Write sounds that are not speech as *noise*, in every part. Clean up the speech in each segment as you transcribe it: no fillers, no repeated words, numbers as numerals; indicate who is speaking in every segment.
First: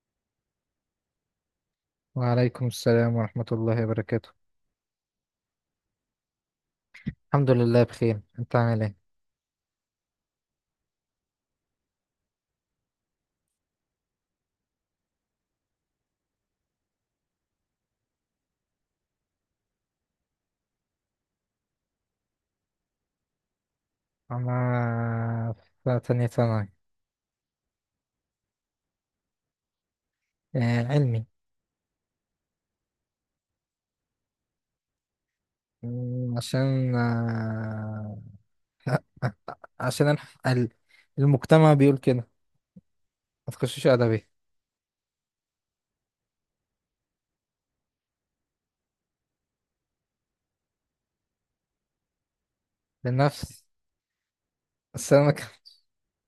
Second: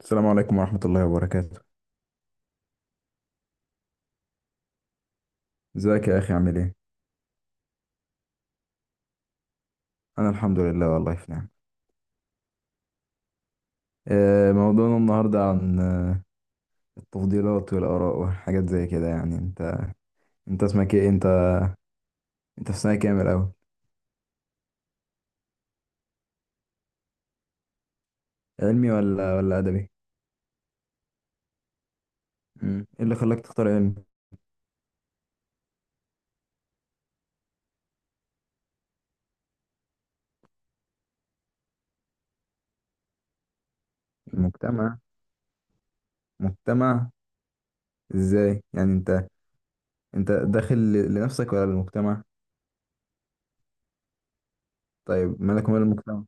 Speaker 1: السلام عليكم ورحمة الله وبركاته.
Speaker 2: وعليكم السلام ورحمة الله وبركاته.
Speaker 1: ازيك يا أخي عامل ايه؟
Speaker 2: الحمد لله بخير، انت عامل ايه؟
Speaker 1: أنا الحمد لله والله في نعم. موضوعنا النهاردة عن التفضيلات والآراء وحاجات زي كده يعني انت اسمك ايه؟ انت في سنة كام الأول؟
Speaker 2: انا في تانية ثانوي.
Speaker 1: علمي ولا أدبي؟
Speaker 2: آه، علمي.
Speaker 1: مم. ايه اللي خلاك تختار علمي؟
Speaker 2: عشان *laughs* عشان الح- ال- المجتمع بيقول كده، ما تخشوش ادبي.
Speaker 1: المجتمع، مجتمع ازاي؟ يعني انت داخل لنفسك ولا للمجتمع؟
Speaker 2: لنفس، بس انا ما
Speaker 1: طيب
Speaker 2: كان-
Speaker 1: مالك ومال المجتمع؟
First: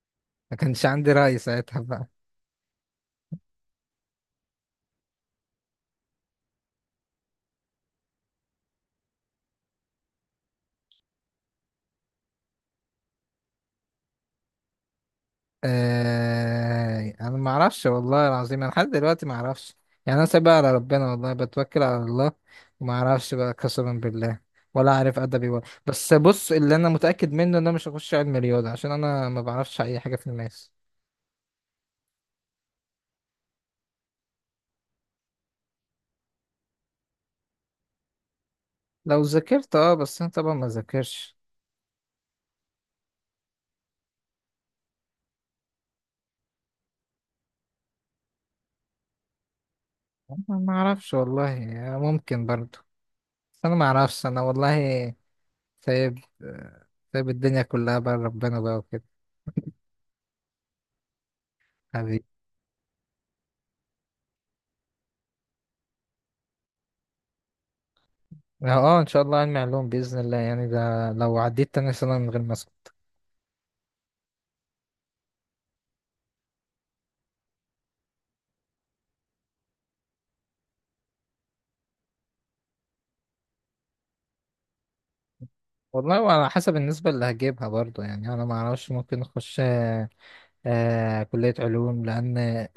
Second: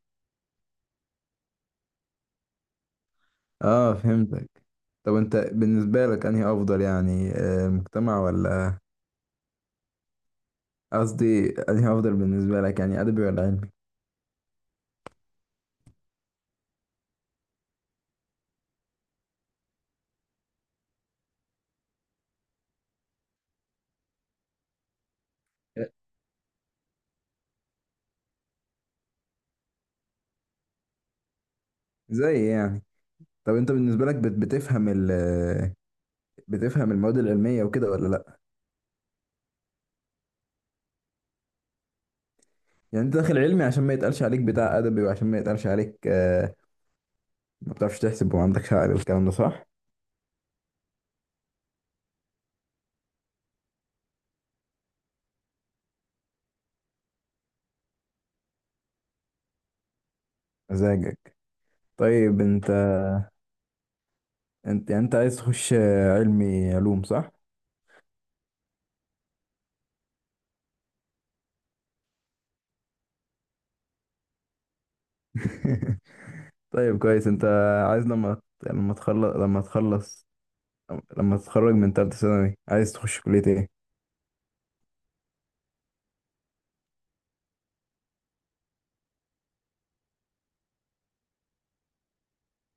Speaker 2: ما كانش عندي رأي ساعتها.
Speaker 1: اه فهمتك. طب انت بالنسبة لك انهي أفضل يعني المجتمع ولا، قصدي انهي افضل بالنسبه لك يعني ادبي ولا علمي؟
Speaker 2: آه، انا ما اعرفش والله العظيم، انا لحد دلوقتي ما اعرفش يعني. انا سايبها على ربنا والله، بتوكل على الله وما اعرفش بقى قسما بالله، ولا عارف ادبي ولا. بس بص، اللي انا متاكد منه ان انا مش هخش علم رياضه عشان انا ما بعرفش اي حاجه في الماس.
Speaker 1: زي يعني. طب انت بالنسبه لك بتفهم بتفهم المواد العلميه وكده ولا لا؟
Speaker 2: لو ذاكرت اه، بس انا طبعا ما ذاكرش.
Speaker 1: يعني انت داخل علمي عشان ما يتقالش عليك بتاع ادبي وعشان ما يتقالش عليك ما بتعرفش تحسب وما عندكش عقل، الكلام ده صح؟
Speaker 2: أنا ما اعرفش والله، يعني ممكن برضو، بس انا ما اعرفش انا والله. سايب سايب الدنيا كلها بقى ربنا بقى وكده.
Speaker 1: مزاجك.
Speaker 2: حبيبي.
Speaker 1: طيب انت، انت عايز تخش علمي علوم صح؟
Speaker 2: اه، ان شاء الله علمي علوم باذن الله، يعني ده لو عديت تاني سنه من غير ماسك.
Speaker 1: *laughs* طيب كويس. انت عايز لما، لما تخلص لما تتخرج من تالتة ثانوي عايز تخش كلية ايه؟
Speaker 2: والله، وعلى حسب النسبه اللي هجيبها برضو، يعني انا ما اعرفش. ممكن اخش كليه علوم، لان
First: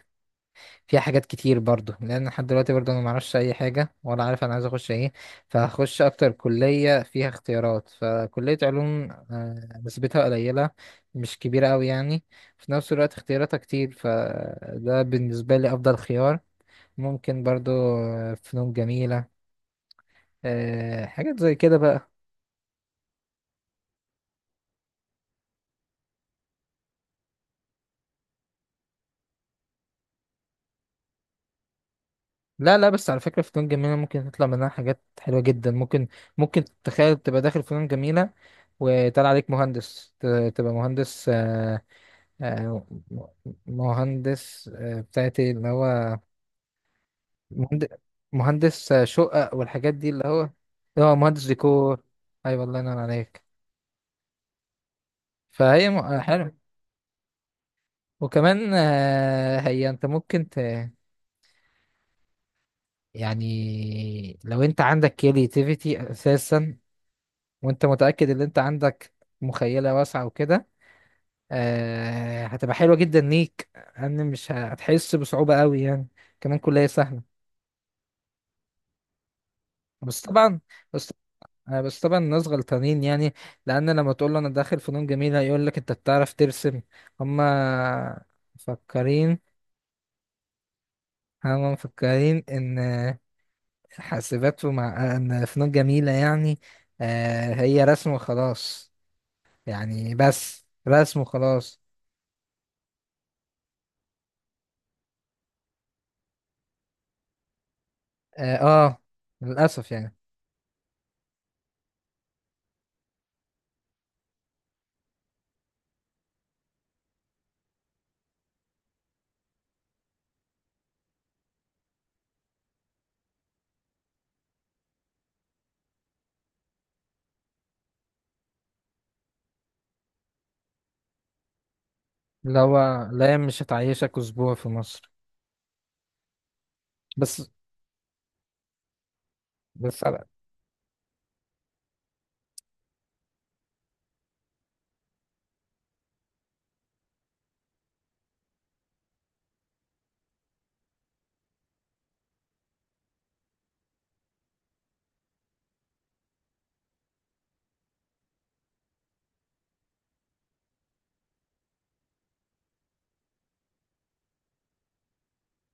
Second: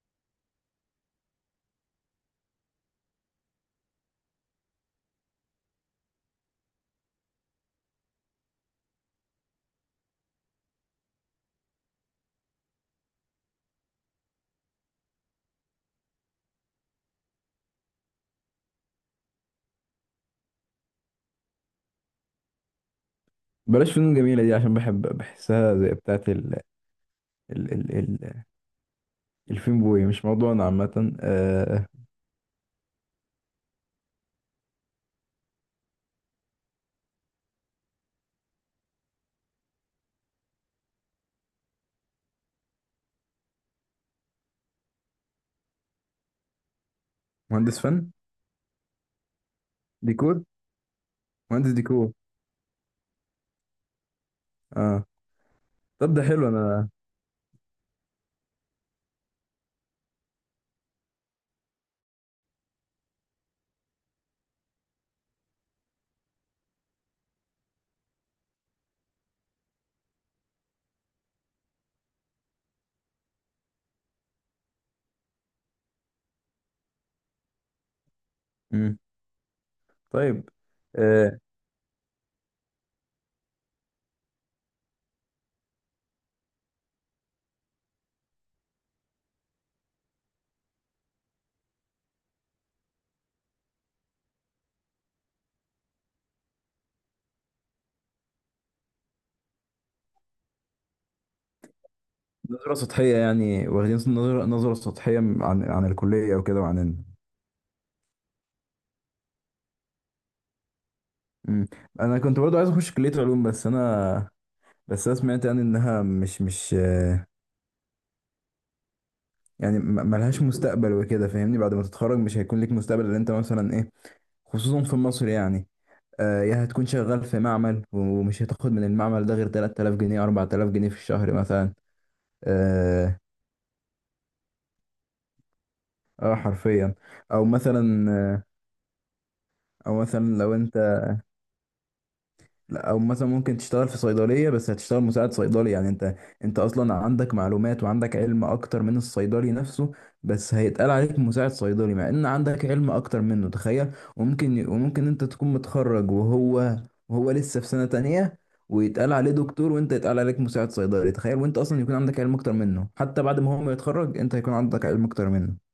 Speaker 2: فيها حاجات كتير برضو، لان لحد دلوقتي برضو انا ما اعرفش اي حاجه، ولا عارف انا عايز اخش ايه. فهخش اكتر كليه فيها اختيارات، فكليه علوم آه نسبتها قليله، مش كبيره قوي يعني، في نفس الوقت اختياراتها كتير، فده بالنسبه لي افضل خيار. ممكن برضو فنون جميله، آه حاجات زي كده بقى.
Speaker 1: بلاش فنون جميلة دي، عشان بحب بحسها زي بتاعة ال الفين بوي. مش موضوعنا عامة. آه،
Speaker 2: لا لا، بس على فكرة فنون جميلة ممكن تطلع منها حاجات حلوة جدا. ممكن ممكن تتخيل تبقى داخل فنون جميلة وطلع عليك مهندس ت- تبقى مهندس آه مهندس بتاعتي اللي هو
Speaker 1: مهندس
Speaker 2: مهندس،
Speaker 1: فن،
Speaker 2: شقق والحاجات دي، اللي
Speaker 1: ديكور.
Speaker 2: هو هو مهندس
Speaker 1: مهندس
Speaker 2: ديكور.
Speaker 1: ديكور.
Speaker 2: ايوه، الله ينور عليك.
Speaker 1: اه.
Speaker 2: فهي م-
Speaker 1: طب
Speaker 2: آه،
Speaker 1: ده حلو.
Speaker 2: حلو.
Speaker 1: انا
Speaker 2: وكمان آه هي انت ممكن ت يعني لو انت عندك كرياتيفيتي اساسا، وانت متأكد ان انت عندك مخيلة واسعة وكده، آه هتبقى حلوة جدا ليك، ان مش هتحس بصعوبة قوي يعني. كمان كلية سهلة.
Speaker 1: مم.
Speaker 2: بس
Speaker 1: طيب
Speaker 2: طبعا، بس
Speaker 1: آه،
Speaker 2: بس طبعا الناس غلطانين يعني، لان لما تقول له انا داخل فنون جميلة يقول لك انت بتعرف ترسم. هما مفكرين هما مفكرين ان حاسبات، ومع ان فنون جميلة يعني آه هي رسم وخلاص، يعني بس رسم وخلاص.
Speaker 1: نظرة سطحية يعني، واخدين نظرة سطحية عن عن الكلية وكده وعن.
Speaker 2: اه، للأسف يعني.
Speaker 1: مم. انا كنت برضو عايز اخش كلية علوم بس انا، بس انا سمعت يعني انها مش يعني ملهاش مستقبل وكده، فاهمني؟ بعد ما تتخرج مش هيكون ليك مستقبل اللي انت مثلا ايه. خصوصا في مصر يعني، يا هتكون شغال في معمل ومش هتاخد من المعمل ده غير 3000 جنيه 4000 جنيه في الشهر مثلا.
Speaker 2: اللي هو
Speaker 1: اه
Speaker 2: لا، مش هتعيشك اسبوع في مصر.
Speaker 1: حرفيا. او
Speaker 2: بس
Speaker 1: مثلا او
Speaker 2: بس
Speaker 1: مثلا
Speaker 2: على
Speaker 1: لو انت، لا او مثلا ممكن تشتغل في صيدليه بس هتشتغل مساعد صيدلي، يعني انت، انت اصلا عندك معلومات وعندك علم اكتر من الصيدلي نفسه، بس هيتقال عليك مساعد صيدلي مع ان عندك علم اكتر منه. تخيل! وممكن انت تكون متخرج وهو، وهو لسه في سنه تانية ويتقال عليه دكتور وانت يتقال عليك مساعد صيدلي. تخيل! وانت اصلا يكون عندك علم اكتر منه، حتى بعد ما هو ما يتخرج انت هيكون عندك علم اكتر منه.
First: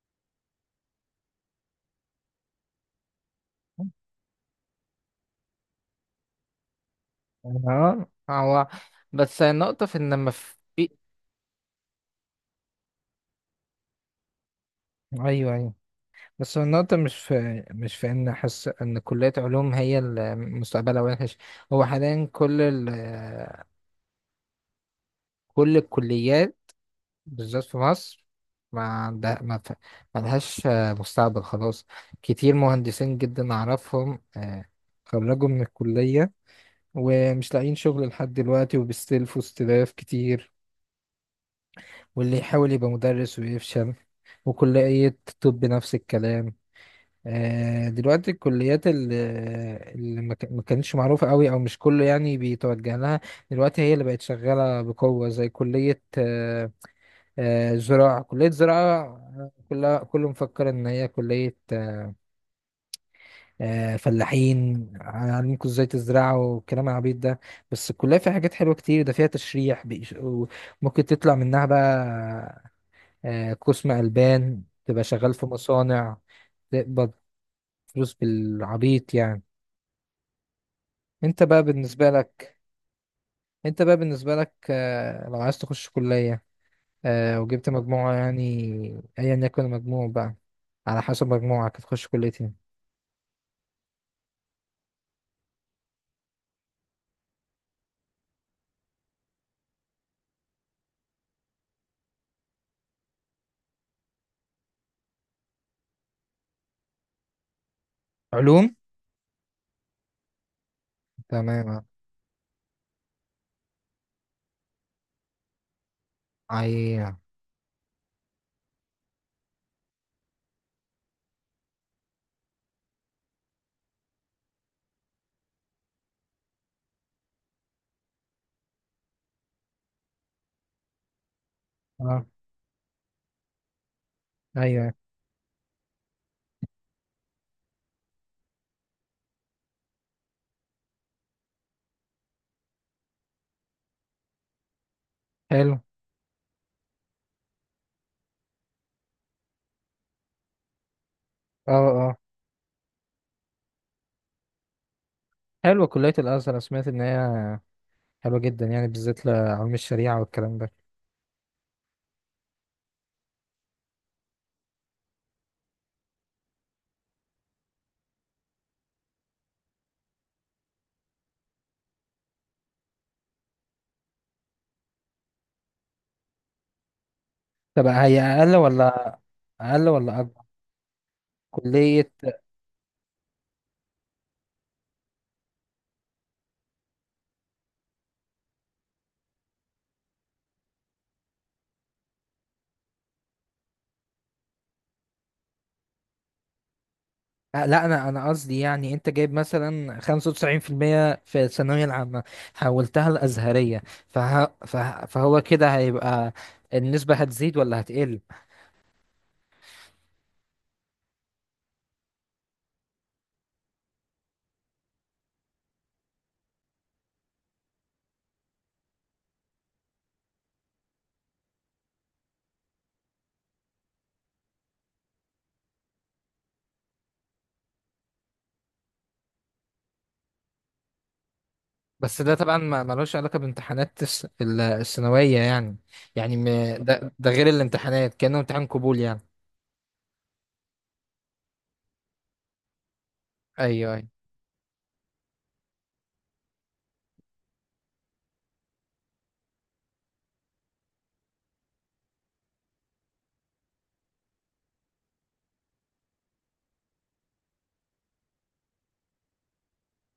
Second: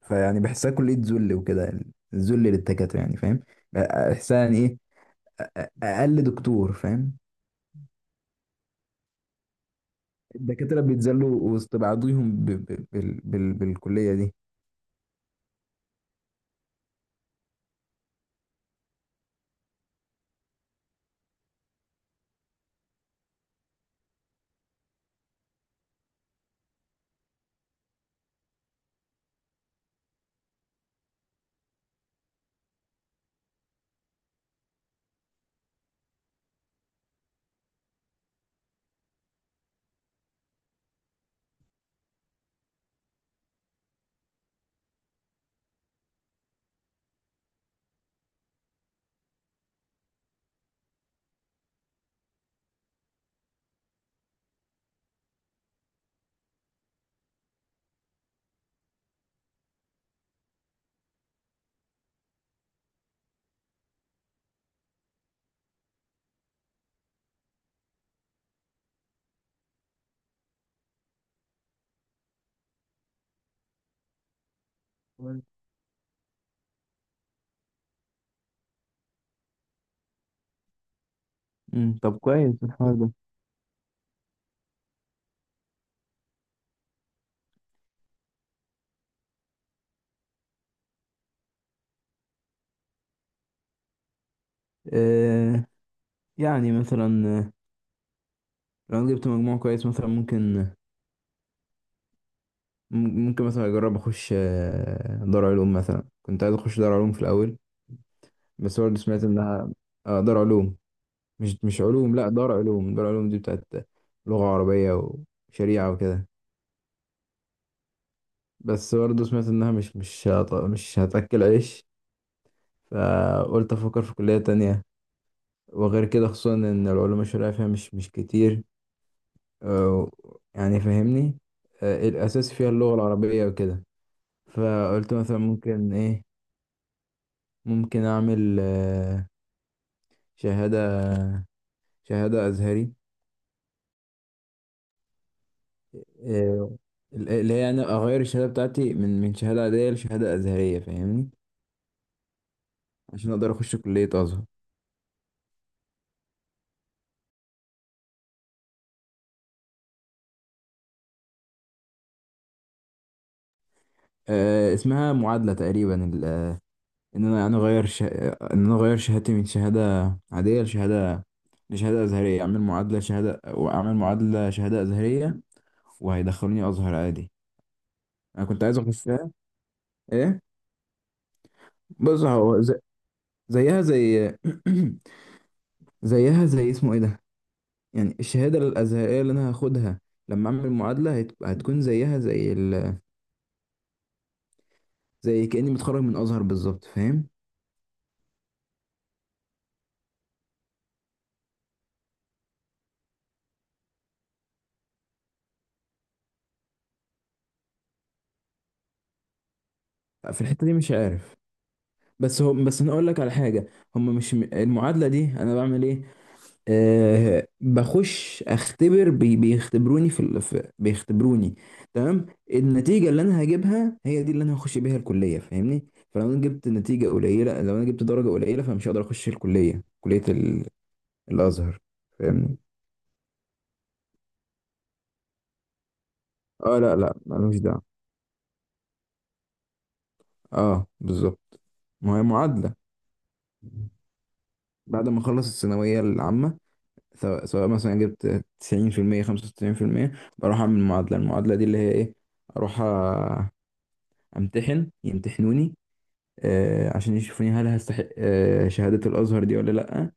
Speaker 1: فيعني بحسها كليه ذل وكده، الذل للدكاتره يعني فاهم؟ بحسها يعني ايه، اقل دكتور، فاهم؟
Speaker 2: اه هو، بس النقطة في ان ما في.
Speaker 1: الدكاترة بيتذلوا وسط بعضيهم بالكلية دي.
Speaker 2: ايوه، ايوه، بس هو النقطة مش في ان احس ان كلية علوم هي اللي مستقبلها وحش. هو حاليا كل الكليات بالذات في مصر ما عندها ما ف- ما لهاش مستقبل خلاص. كتير مهندسين جدا اعرفهم، خرجوا من الكلية ومش لاقيين شغل لحد دلوقتي، وبيستلفوا استلاف كتير، واللي يحاول يبقى مدرس ويفشل. وكلية طب نفس الكلام. آه، دلوقتي الكليات اللي ما كانتش معروفة قوي أو مش كله يعني بيتوجه لها، دلوقتي هي اللي بقت شغالة بقوة، زي كلية زراعة. كلية زراعة، آه، كلها كله مفكر إن هي كلية فلاحين، هنعلمكم ازاي تزرعوا والكلام العبيط ده. بس الكلية فيها حاجات حلوة كتير، ده فيها تشريح وممكن تطلع منها بقى قسم ألبان تبقى شغال
Speaker 1: كويس.
Speaker 2: في مصانع، تقبض فلوس بالعبيط يعني. انت بقى بالنسبة
Speaker 1: طب
Speaker 2: لك
Speaker 1: كويس الحوار ده.
Speaker 2: انت بقى بالنسبة لك لو عايز تخش كلية وجبت مجموعة يعني، ايا يكن المجموع بقى، على حسب مجموعك هتخش كلية ايه.
Speaker 1: آه يعني مثلا لو انا جبت مجموع كويس مثلا ممكن، ممكن مثلا اجرب اخش دار علوم، مثلا كنت عايز اخش دار علوم في الاول.
Speaker 2: علوم.
Speaker 1: بس برضه سمعت انها، آه دار علوم، مش
Speaker 2: تمام.
Speaker 1: علوم، لا دار علوم دي بتاعت لغة عربية وشريعة وكده.
Speaker 2: ايوه.
Speaker 1: بس برضه سمعت انها مش هتاكل عيش، فقلت افكر في كلية تانية. وغير كده خصوصا ان العلوم الشرعيه فيها مش كتير، آه، يعني فاهمني؟
Speaker 2: اه.
Speaker 1: الاساس فيها اللغه العربيه وكده.
Speaker 2: ايوه.
Speaker 1: فقلت مثلا ممكن ايه، ممكن اعمل شهاده، شهاده ازهري.
Speaker 2: حلو.
Speaker 1: آه، اللي هي يعني اغير الشهاده بتاعتي من شهاده عاديه لشهاده ازهريه، فاهمني؟
Speaker 2: اه. اه.
Speaker 1: عشان اقدر اخش كليه ازهر.
Speaker 2: حلوة كلية الأزهر، أنا سمعت إن هي حلوة جدا، يعني بالذات لعلم الشريعة والكلام ده.
Speaker 1: اسمها معادله تقريبا. ان انا يعني ان انا اغير شهادتي من شهاده عاديه لشهاده ازهريه، اعمل معادله شهاده، واعمل معادله شهاده ازهريه، وهيدخلوني ازهر عادي.
Speaker 2: طب هي
Speaker 1: انا
Speaker 2: أقل
Speaker 1: كنت عايز
Speaker 2: ولا
Speaker 1: اخشها.
Speaker 2: أقل ولا
Speaker 1: ايه،
Speaker 2: أكبر كلية؟
Speaker 1: بص هو زيها زي، *clears throat* زيها زي اسمه ايه ده، يعني الشهاده الازهريه اللي انا هاخدها لما اعمل معادله هتكون زيها زي زي كاني متخرج من ازهر بالظبط، فاهم؟
Speaker 2: أه، لا، أنا قصدي يعني أنت جايب مثلا 95% في المية في الثانوية العامة، حولتها الأزهرية، فهو كده هيبقى النسبة هتزيد ولا هتقل.
Speaker 1: في الحته دي مش عارف، بس هم، بس انا اقول لك على حاجه، هم مش، المعادله دي انا بعمل ايه؟ أه بخش اختبر، بيختبروني في، بيختبروني. تمام. النتيجه اللي انا هجيبها هي دي اللي انا هخش بيها الكليه، فاهمني؟ فلو انا جبت نتيجه قليله، لو انا جبت درجه قليله، فمش هقدر اخش الكليه، الازهر.
Speaker 2: بس ده
Speaker 1: فاهمني؟
Speaker 2: طبعا ما ملوش علاقة بامتحانات الثانوية يعني، يعني م...
Speaker 1: اه لا لا
Speaker 2: ده ده غير
Speaker 1: ملوش دعوه.
Speaker 2: الامتحانات، كأنه امتحان قبول يعني.
Speaker 1: اه بالظبط، ما هي معادله.
Speaker 2: أيوه،
Speaker 1: بعد ما اخلص الثانويه العامه، سواء مثلا جبت 90% 95%، بروح اعمل معادله. المعادله دي اللي هي ايه؟ اروح امتحن، يمتحنوني آه عشان يشوفوني هل هستحق آه شهادة الازهر دي ولا لا،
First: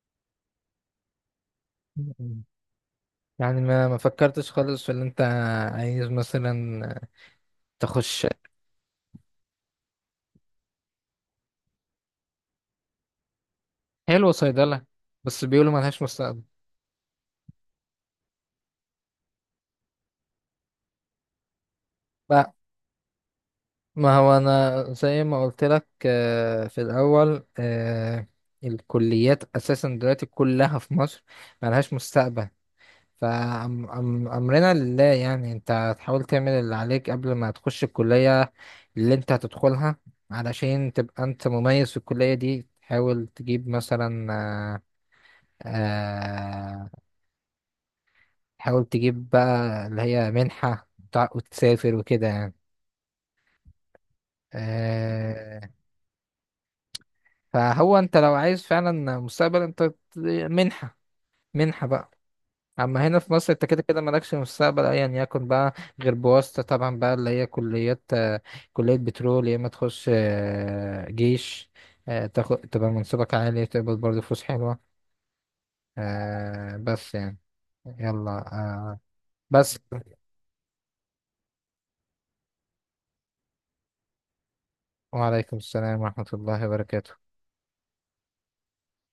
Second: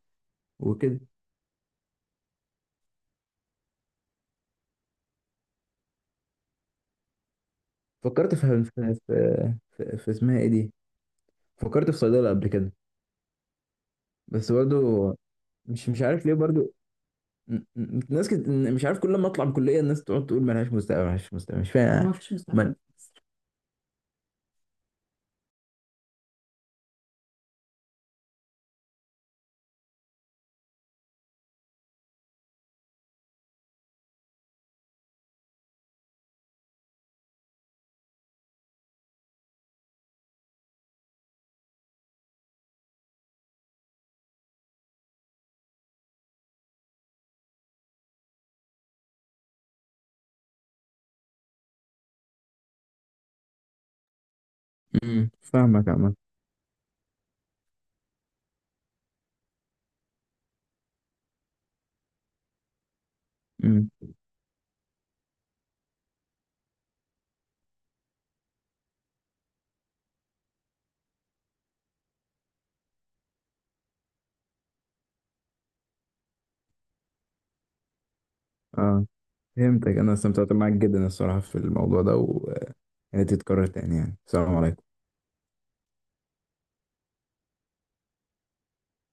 Speaker 1: وكده.
Speaker 2: أيوه. يعني ما ما فكرتش خالص في اللي انت عايز مثلا تخش.
Speaker 1: فكرت في اسمها ايه دي، فكرت في صيدلة قبل كده.
Speaker 2: حلو،
Speaker 1: بس
Speaker 2: صيدلة.
Speaker 1: برضه
Speaker 2: بس بيقولوا
Speaker 1: مش
Speaker 2: ملهاش
Speaker 1: عارف ليه
Speaker 2: مستقبل.
Speaker 1: برضه، ناس مش عارف، كل ما اطلع من الكلية الناس تقعد تقول ملهاش مستقبل ملهاش مستقبل، مش فاهم
Speaker 2: لا،
Speaker 1: من...
Speaker 2: ما هو انا زي ما قلت لك في الاول، آه، الكليات اساسا دلوقتي كلها في مصر ملهاش مستقبل. فأمرنا لله يعني، انت هتحاول تعمل اللي عليك قبل ما تخش الكلية اللي انت هتدخلها، علشان تبقى انت مميز في الكلية دي. تحاول تجيب مثلا آه، آه، حاول تجيب بقى اللي هي منحة، وتسافر وكده يعني،
Speaker 1: مم.
Speaker 2: آه.
Speaker 1: فاهمك عمال
Speaker 2: فهو انت لو عايز فعلا مستقبل، منحة، منحة بقى. اما هنا في مصر انت كده
Speaker 1: مم.
Speaker 2: كده مالكش مستقبل ايا يكن بقى، غير بواسطة طبعا بقى، اللي هي كليات، كلية بترول، يا اما تخش جيش، تاخد تبقى منصبك عالي، تقبض برضه فلوس حلوة. بس يعني يلا آه،
Speaker 1: اه
Speaker 2: بس
Speaker 1: فهمتك، انا استمتعت معاك جدا الصراحة في الموضوع ده، ويا ريت يتكرر تاني يعني. السلام عليكم.
Speaker 2: وعليكم السلام ورحمة الله وبركاته.